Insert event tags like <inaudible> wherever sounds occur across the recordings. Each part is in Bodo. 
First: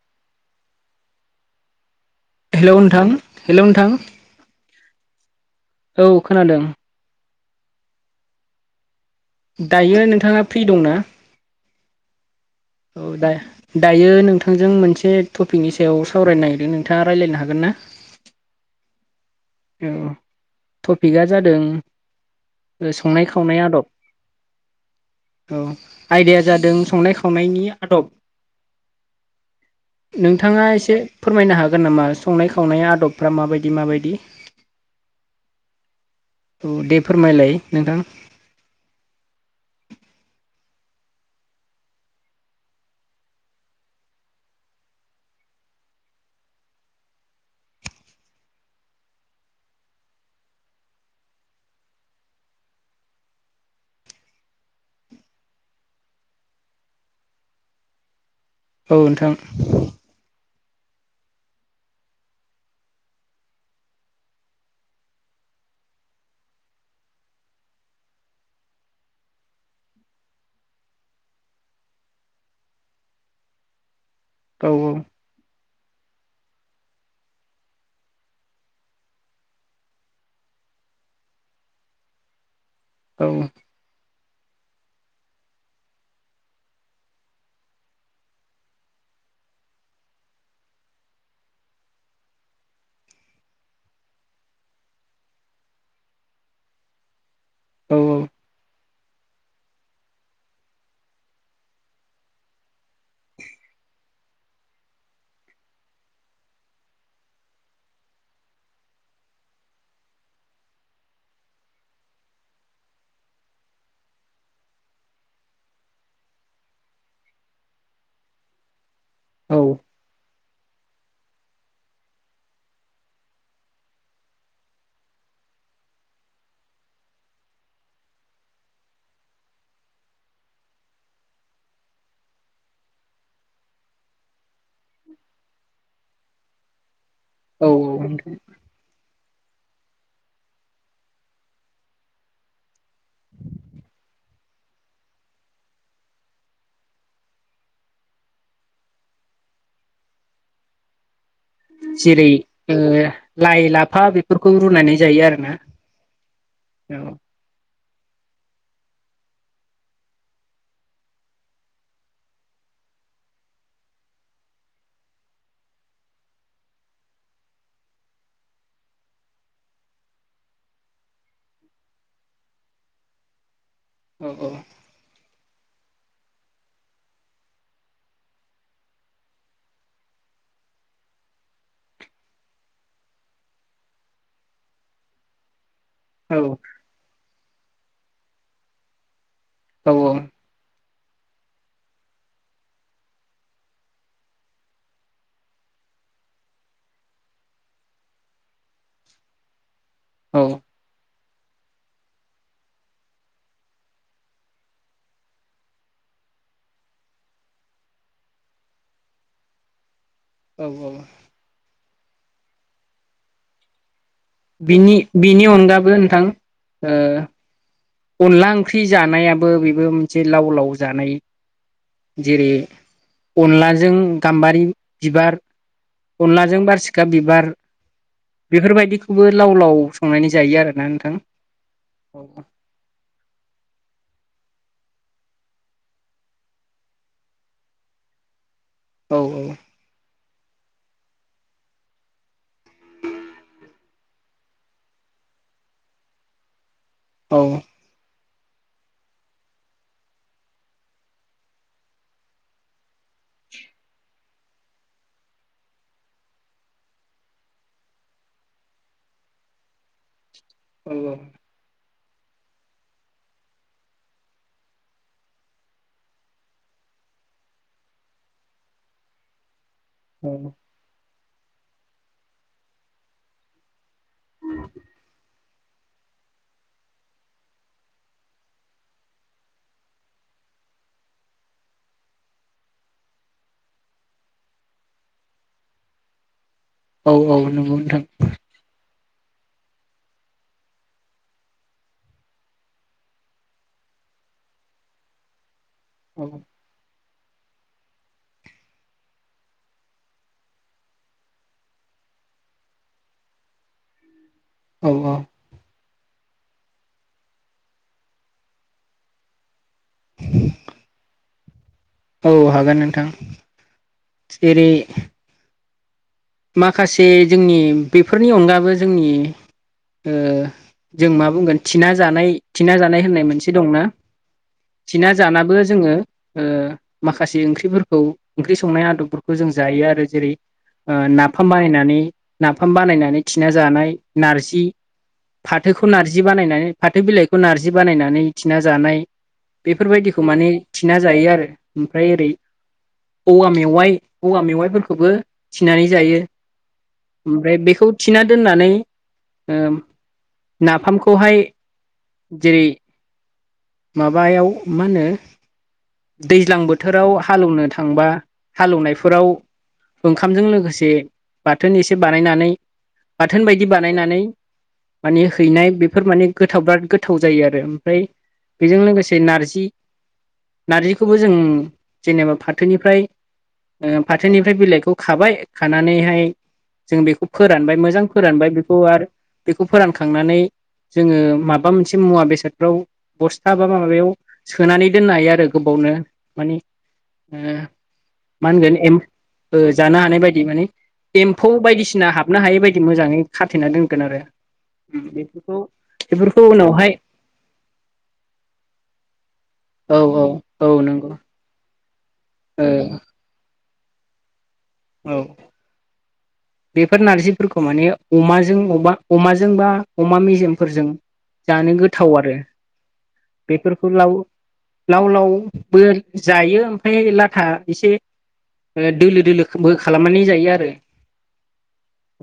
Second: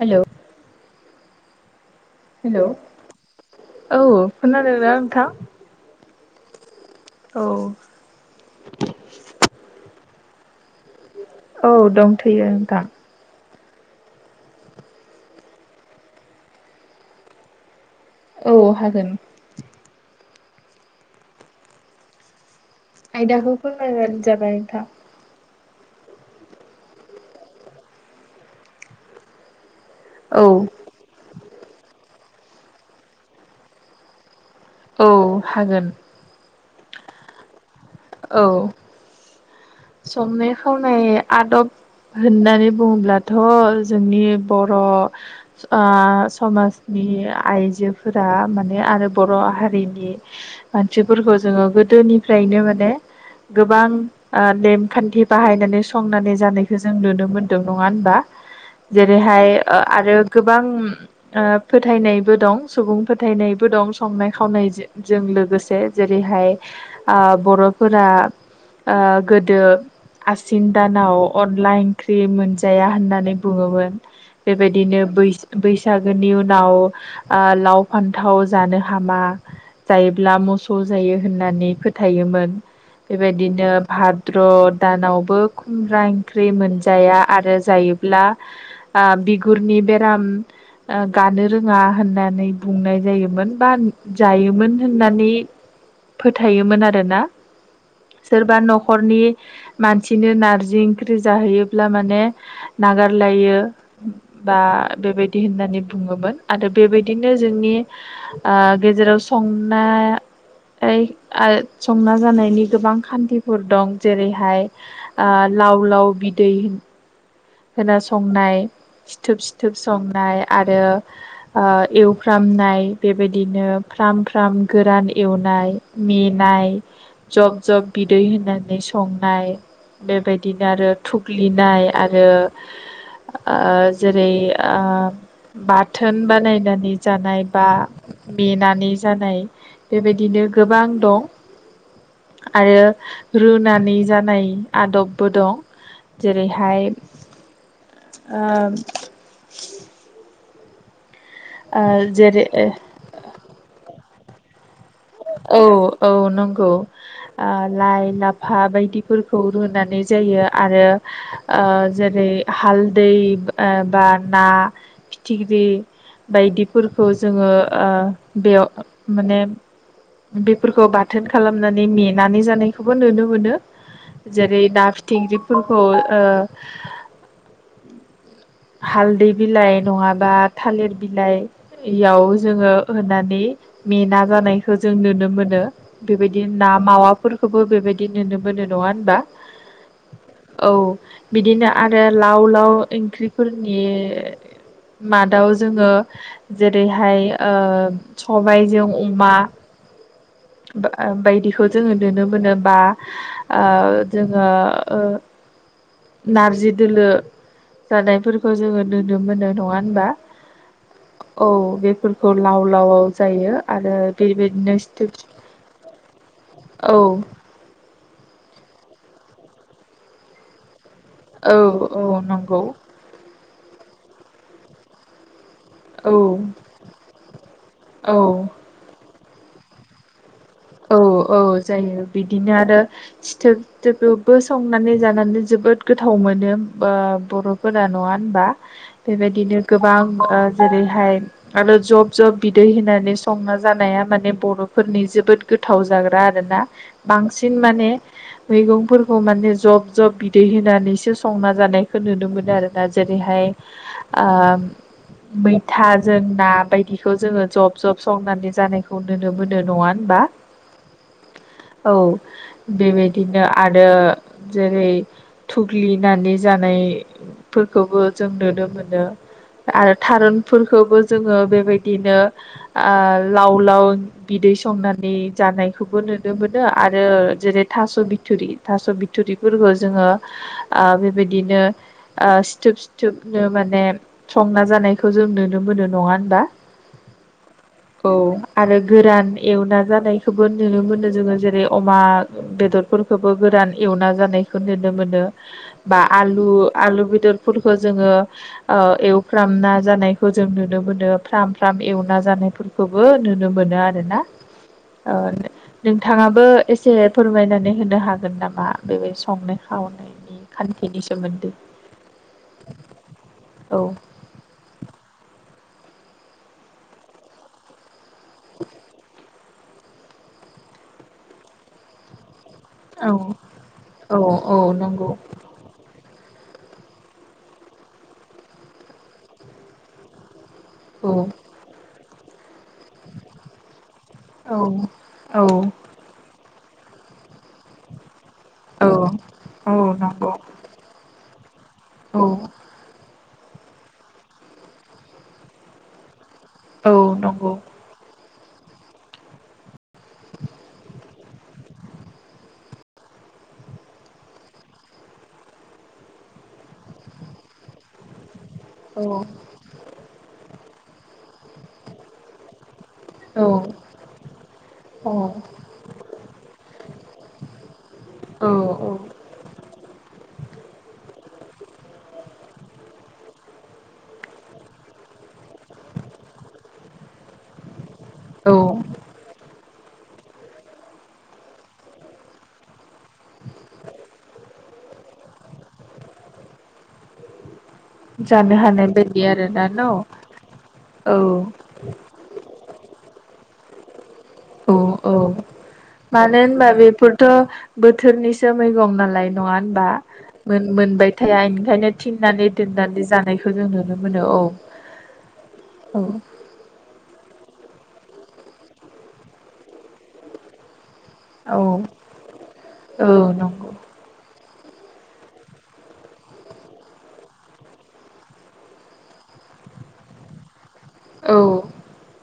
हेलौ हेलौ नोंथां हेलौ नोंथां औ खोनादोंना नोंथां? औ खोनादों औ दायो नोंथांङा फ्रि दंना औ दंथैयो नोंथां औ दा दायो नोंथांजों मोनसे टपिकनि सायाव सावरायनो नागिरदों नोंथांङा रायज्लायनो हागोन ना औ हागोन औ टपिकआ जादों संनाय आयदाखौ खावनाय आदब फोरमाय बानो जाबाय नोंथां औ आयदाया जादों संनाय खावनायनि आदब औ नोंथांङा एसे फोरमायनो हागोन नामा संनाय खावनाय आदबफ्रा माबायदि माबायदि औ हागोन ओ दे फोरमायलाय नोंथां औ संनाय खावनाय आदब होननानै बुंङोब्लाथ' जोंनि ओ बर' समाजनि आइजोफोरा माने आरो बर' हारिनि मानसिफोरखौ जोंङो गोदो गोदोनिफ्रायनो माने गोबां नेमखान्थि बाहायनानै संनानै जानायखौ जों नुनो मोनदों नंङा होनबा औ नोंथां जेरैहाय आरो गोबां फोथायनायबो दं सुबुं फोथायनायबो दं संनाय खावनायजों लोगो लोगोसे जेरैहाय बर'फोरा ओ गोदो आसिन दानाव अनला ओंख्रि मोनजाया होननानै बुंङोमोन औ बेबायदिनो बै बैसागोनि उनाव लाव फान्थाव जानो हामा जायोब्ला मोसौ जायो होननानै फोथायोमोन औ बेबायदिनो सद्र' दानावबो खुमब्रा ओंख्रि मोनजाया आरो जायोब्ला बिगुरनि बेराम गानो रोंङा होननानै बुंनाय जायोमोन बा जायोमोन होननानै फोथायोमोन आरोना सोरबा न'खर न'खरनि मानसिनो नारजि ओंख्रि जाहैयोब्ला माने नागारलायो बा बेबायदि होननानै बुंङोमोन आरो बेबायदिनो जोंनि गेजेराव सनाय संना जानाय नि गोबां खान्थिफोर दं जेरैहाय लाव लाव बिदै होना संनाय सिथोब औ सिथोब संनाय आरो एवफ्रामनाय बेबायदिनो फ्राम फ्राम गोरान एवनाय मेनाय जब जब बिदै होनानै संनाय बेबायदिनो आरो थुग्लिनाय आरो ओ जेरै ओ बाथोन बानायनानै जानाय बा औ मेनानै जानाय बेबायदिनो गोबां दं आरो रुनानै जानाय आदबबो दं जेरैहाय ओह जेरै लाइ लाफा बेफोरखौ रुनानै जायो आरोना औ औ नंगौ औ आ लाइ लाफा बायदिफोरखौ रुनानै जायो आरो जेरै ओह हालदै बा ना फिथिख्रि बायदिफोरखौ जोङो ओह बेयाव माने बेफोरखौ बाथोन खालामनानै मेनानै जानायखौबो नुनो मोनो जेरै ना फिथिख्रिफोरखौ हालदै बिलाइ नङाबा थालिर बिलाइयाव जोङो होनानै मेना जानायखौ जों नुनो मोनो बेबायदि ना मावाफोरखौबो बेबायदि नुनो मोनो नङा होनबा औ औ औ बिदिनो आरो लाव लाव ओंख्रिफोरनि मादाव जोङो जेरैहाय ओ सबायजों अमा औ बायदि बेखौ जोङो नुनो मोनोबा ओ जोङो नारजि दोलो जानायफोरखौ जोङो नुनो मोनो नङा होनबा औ औ बे फोरखौ लाव लावाव जायो आरो बेबायदिनो बिनि बिनि अनगाबो नोंथां औ अनला ओंख्रि जानायाबो बेबो मोनसे लाव लाव जानाय औ औ जेरै नंगौ अनलाजों गाम्बारि बिबार औ अनलाजों बारसिखा बिबार औ बेफोरबायदिखौबो लाव लाव संनायनि औ औ जायो बिदिनो आरो सिथोबथोबबो संनानै जानानै जोबोद गोथाव मोनो बर'फोरानो नङा होनबा औ बेबायदिनो गोबां जेरैहाय आरो जब जब बिदै होनानै संना जानाया माने बर'फोरनि जोबोद गोथाव जाग्रा आरोना औ बांसिन माने मैगंफोरखौ माने जब जब बिदै होनानैसो संना जानायखौ नुनो मोनो आरोना जेरैहाय आह मैथा जों ना बायदिखौ जोङो जब जब संनानै जानायखौ नुनो मोनो नङा होनबा औ औ औ बेबायदिनो आरो जेरै थुग्लिनानै जानायफोरखौबो जों नुनो मोनो आरो औ औ थारुनफोरखौबो जोङो बेबायदिनो ओह लाव लाव बिदै संनानै जानायखौबो नुनो मोनो आरो जेरै थास' बिथुरि थास' बिथुरिफोरखौ जोङो ओह बेबायदिनो सिथोब सिथोबनो माने संना जानायखौ जों नुनो मोनो नङा होनबा औ औ नोंगौ नोंथां औ आरो गोरान एवना जानाय खौबो नुनो मोनो जोङो जेरै अमा बेदरफोरखौबो गोरान एवना जानायखौ नुनो मोनो बा औ आलु आलु बि बेदरफोरखौ जोङो ओ एवफ्राम ना जानायखौ जों नुनो मोनो फ्राम फ्राम एव जानायफोरखौबो नुनो मोनो आरोना औ ओ नोंथाङाबो एसे फोरमायनानै होनो हागोन नामा बे बादि संनो खावनायनि खान्थिनि सोमोन्दै औ हागोन नोंथां औ एरै माखासे जोंनि बेफोरनि अनगाबो जोंनि ओ जों मा बुंगोन थिना जानाय थिना जानाय होननाय औ मोनसे दंना औ थिना नंगौ जानाबो जोङो ओ माखासे ओंख्रिफोरखौ ओंख्रि संनाय आदबफोरखौ जों जायो आरो जेरै ओ औ नाफाम बानायनानै नाफाम बानायनानै थिना जानाय औ नारजि फाथोखौ नारजि बानायनानै फाथो बिलाइखौ नारजि बानायनानै थिना औ जानाय औ बेफोरबायदिखौ नंगौ माने थिना जायो आरो ओमफ्राय ओरै औ औवा मेवाइ औवा मेवाइफोरखौबो थिनानै जायो औ नंगौ ओमफ्राय बेखौ थिना दोननानै ओ नाफामखौहाय जेरै माबायाव मा होनो दैज्लां बोथोराव हाल एवनोनो थांबा औ हालेवनायफोराव ओंखामजों लोगोसे बाथोन एसे बानायनानै बाथोन बायदि बानायनानै औ माने हैनाय बेफोर माने गोथाव बिराद गोथाव गोथाव जायो आरो ओमफ्राय बेजों लोगोसे नारजि नारजिखौबो जों जेनेबा फाथोनिफ्राय ओ फाथोनिफ्राय बिलाइखौ खाबाय खानानैहाय जों बेखौ फोरानबाय मोजां फोरानबाय औ बेखौ आरो बेखौ फोरानखांनानै जोङो माबा मोनसे मुवा बेसादफ्राव बसथा बा माबायाव सोनानै दोननो हायो आरो गोबावनो मानि ओ मा जानो होनगोन हानाय एम बायदि ओ आरोना न' जानो हानाय बायदि माने औ एमफौ बायदिसिना हाबनो हायै बायदि दि मोजाङै खाथेना दोनगोन आरो औ औ बेफोरखौ मानो बेफोरखौ होनबा उनावहाय बेफोरथ' बोथ थोरनिसो मैगं नालाय नङा होनबा औ औ मोन औ नंगौ मोनबाय थाया बेनिखायनो थिननानै ओ दोननानै जानायखौ जों नुनो मोनो औ औ औ बेफोर नारजिफोरखौ माने अमाजों अबबा अमाजों बा अमा मेजेमफोरजों औ जानो गोथाव आरो औ नंगौ बेफोरखौ लाव लाव लावबो जायो ओमफ्राय लाथा एसे दोलो दोलोबो खालामनानै जायो आरो औ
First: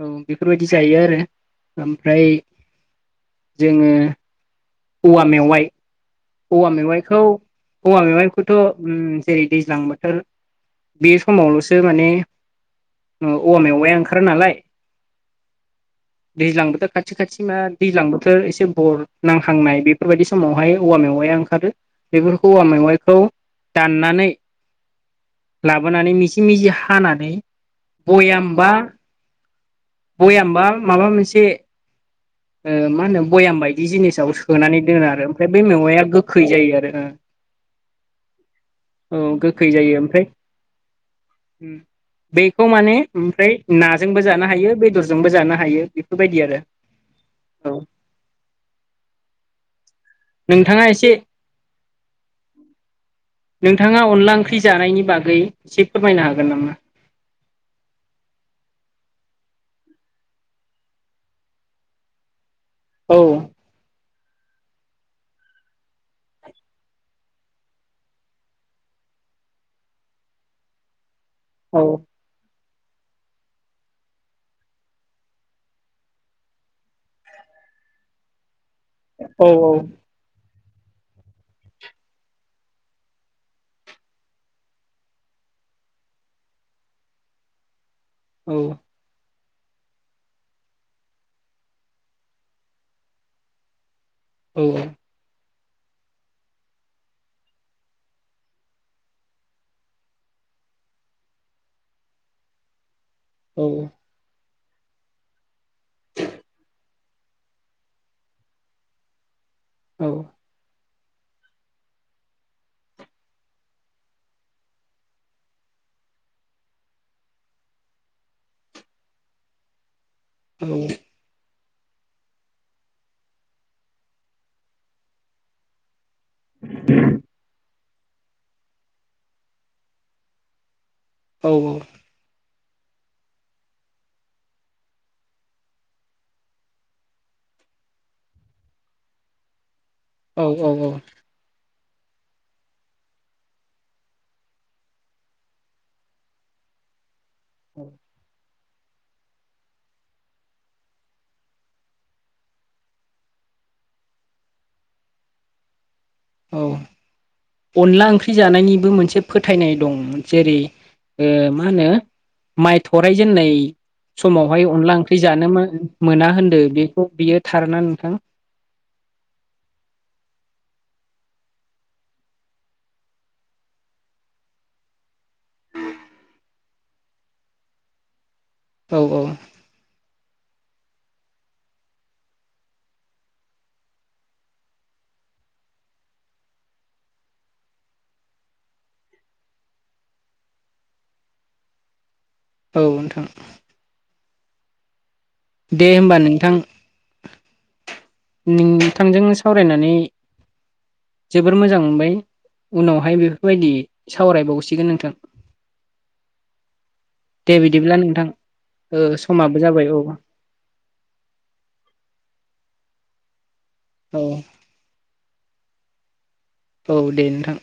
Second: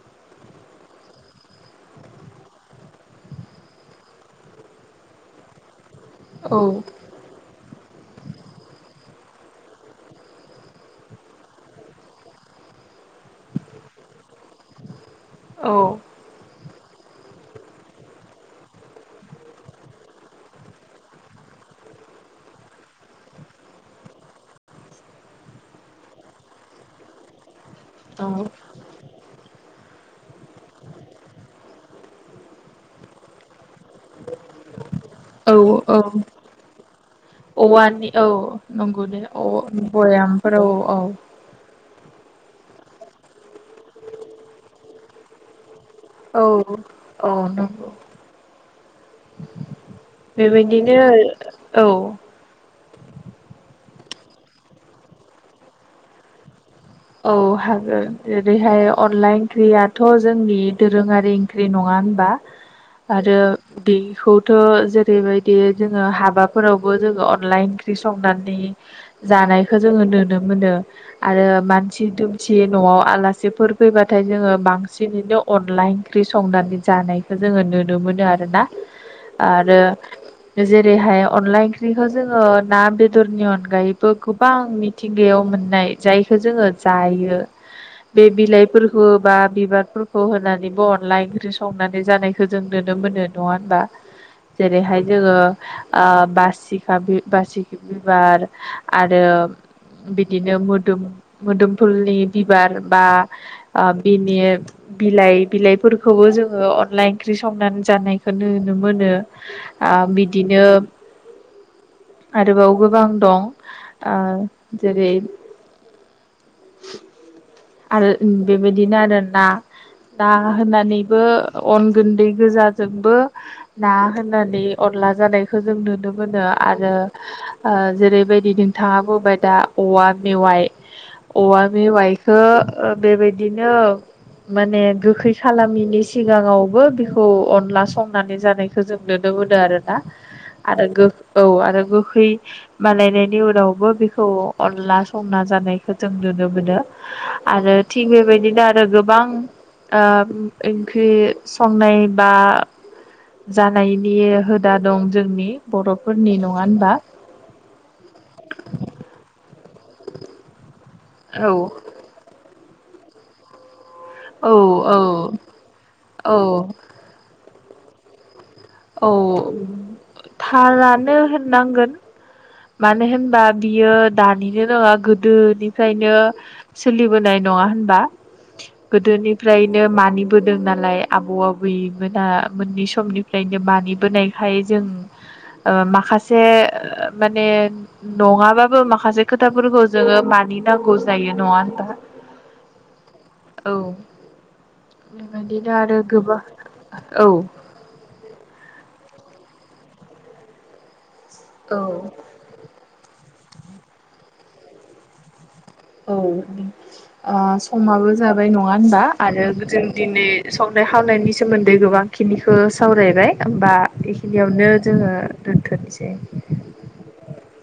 औ बेफोरबायदि जायो आरो ओमफ्राय जोङो औवा मेवाइ औ औवा मेवाइखौ औवा मेवाइखौथ' ओम जेरै दैज्लां बोथोर बे समावल'सो माने औवा मेवयाइया ओंखारो नालाय औ दैज्लां बोथोर खाथि खाथि मा दैज्लां बोथोर एसे बर नांहांनाय बेफोरबायदि समावहाय औवा मेवाइआ ओंखारो बेफोरखौ औवा मेवाइखौ दाननानै लाबोनानै मिजि मिजि हानानै बयाम बा बयाम बा माबा मोनसे ओ मा होनो बयामबाय दि जिनिसाव सोनानै दोनो आरो ओमफ्राय औ बै औ मेवाइया गोखै जायो आरो औ औवानि नंगौ ओ दे औ गोखै जायो ओमफ्राय बयामफोराव औ औ बेखौ माने ओमफ्राय नाजोंबो जानो हायो बेदरजोंबो जानो हायो बेफोरबायदि औ आरो औ नंगौ नोंथाङा बेबायदिनो एसे औ नोंथाङा अनला ओंख्रि जानायनि बागै एसे फोरमायनो हागोन नामा औ हागोन ओरैहाय अनला ओंख्रियाथ' जोंनि दोरोङारि ओंख्रि नङा होनबा औ आरो दै खौथ' जेरैबायदि जोङो हाबाफोरावबो जोङो अनला ओंख्रि संनानै जानायखौ जोङो नुनो मोनो आरो औ मानसि दुमसि न'आव आलासिफोर फैबाथाय जोङो बांसिनैनो अनला ओंख्रि संनानै जानायखौ जोङो नुनो मोनो आरोना औ आरो जेरैहाय अनला ओंख्रिखौ जोङो ना बेदरनि अनगायैबो गोबां मिथिंगायाव मोननाय जायखौ जोङो जायो बे औ बिलाइफोरखौ एबा बिबारफोरखौ होनानैबो अनला ओंख्रि संनानै जानायखौ जों नुनो मोनो नङा होनबा औ जेरैहाय जोङो बासिखा बासि बिबार आरो बिदिनो मोदोम मोदोमफुलनि बिबार बा औ बिनि बिलाइ बिलाइफोरखौबो जोङो अनला ओंख्रि संनानै जानायखौ नुनो मोनो औ बिदिनो <inaudible> आरोबाव गोबां दं जेरै आरो बेबायदिनो आरो ना ना होनानैबो अन गुन्दै गोजाजोंबो ना होनानै अरला जानायखौ जों नुनो मोनो मोनो आरो जेरैबायदि नोंथाङा बुंबाय दा औवा मेवाइ औवा मेवाइखौ बेबायदिनो माने गोखै खालामैनि सिगाङावबो बेखौ अनला संनानै जानायखौ जों नुदों आरोना औ औ आरो औ गोखै मालायनायनि उनावबो बेखौ अनला संना जानायखौ जों नुनो मोनो आरो थिग बेबायदिनो आरो आरो गोबां ओंख्रि संनाय बा जानायनि हुदा दं जोंनि बर' औ अनला ओंख्रि जानायनिबो मोनसे फोथायनाय दं जेरै औ मा होनो माइ थरायजेननाय औ समावहाय औ अनला ओंख्रि जानो मोना औ होनदों बेखौ बियो थार ना नोंथां औ थारानो होननांगोन मानो होनबा बियो दानिनो नङा गोदोनिफ्रायनो सोलिबोनाय नङा होनबा औ औ गोदोनिफ्रायनो मानि बोदों नालाय आबौ आबैमोना मोननै समनि मानि बोनायखाय जों माखासे माने नङाबाबो माखासे खोथाफोरखौ जोङो म नि नांगौ जायो नङा होनबा औ नोंथां औ बेबायदिनो दे आरो होमबा गोबां नोंथां औ नोंथांजों सावरायनानै जोबोर औ मोजां मोनबाय उनाव उनावहाय बेफोरबायदि सावरायबावसिगोन नोंथां औ दे बिदिब्ला समाबो नोंथां जाबाय नङा होनबा ओ आरो समाबो जों जाबाय औ दिनै सम हावनायनि सोमोन्दै गोबां खिनिखौ सावरायबाय होनबा औ बेखिनियावनो जोङो दोन्थ'नोसै औ दे नोंथां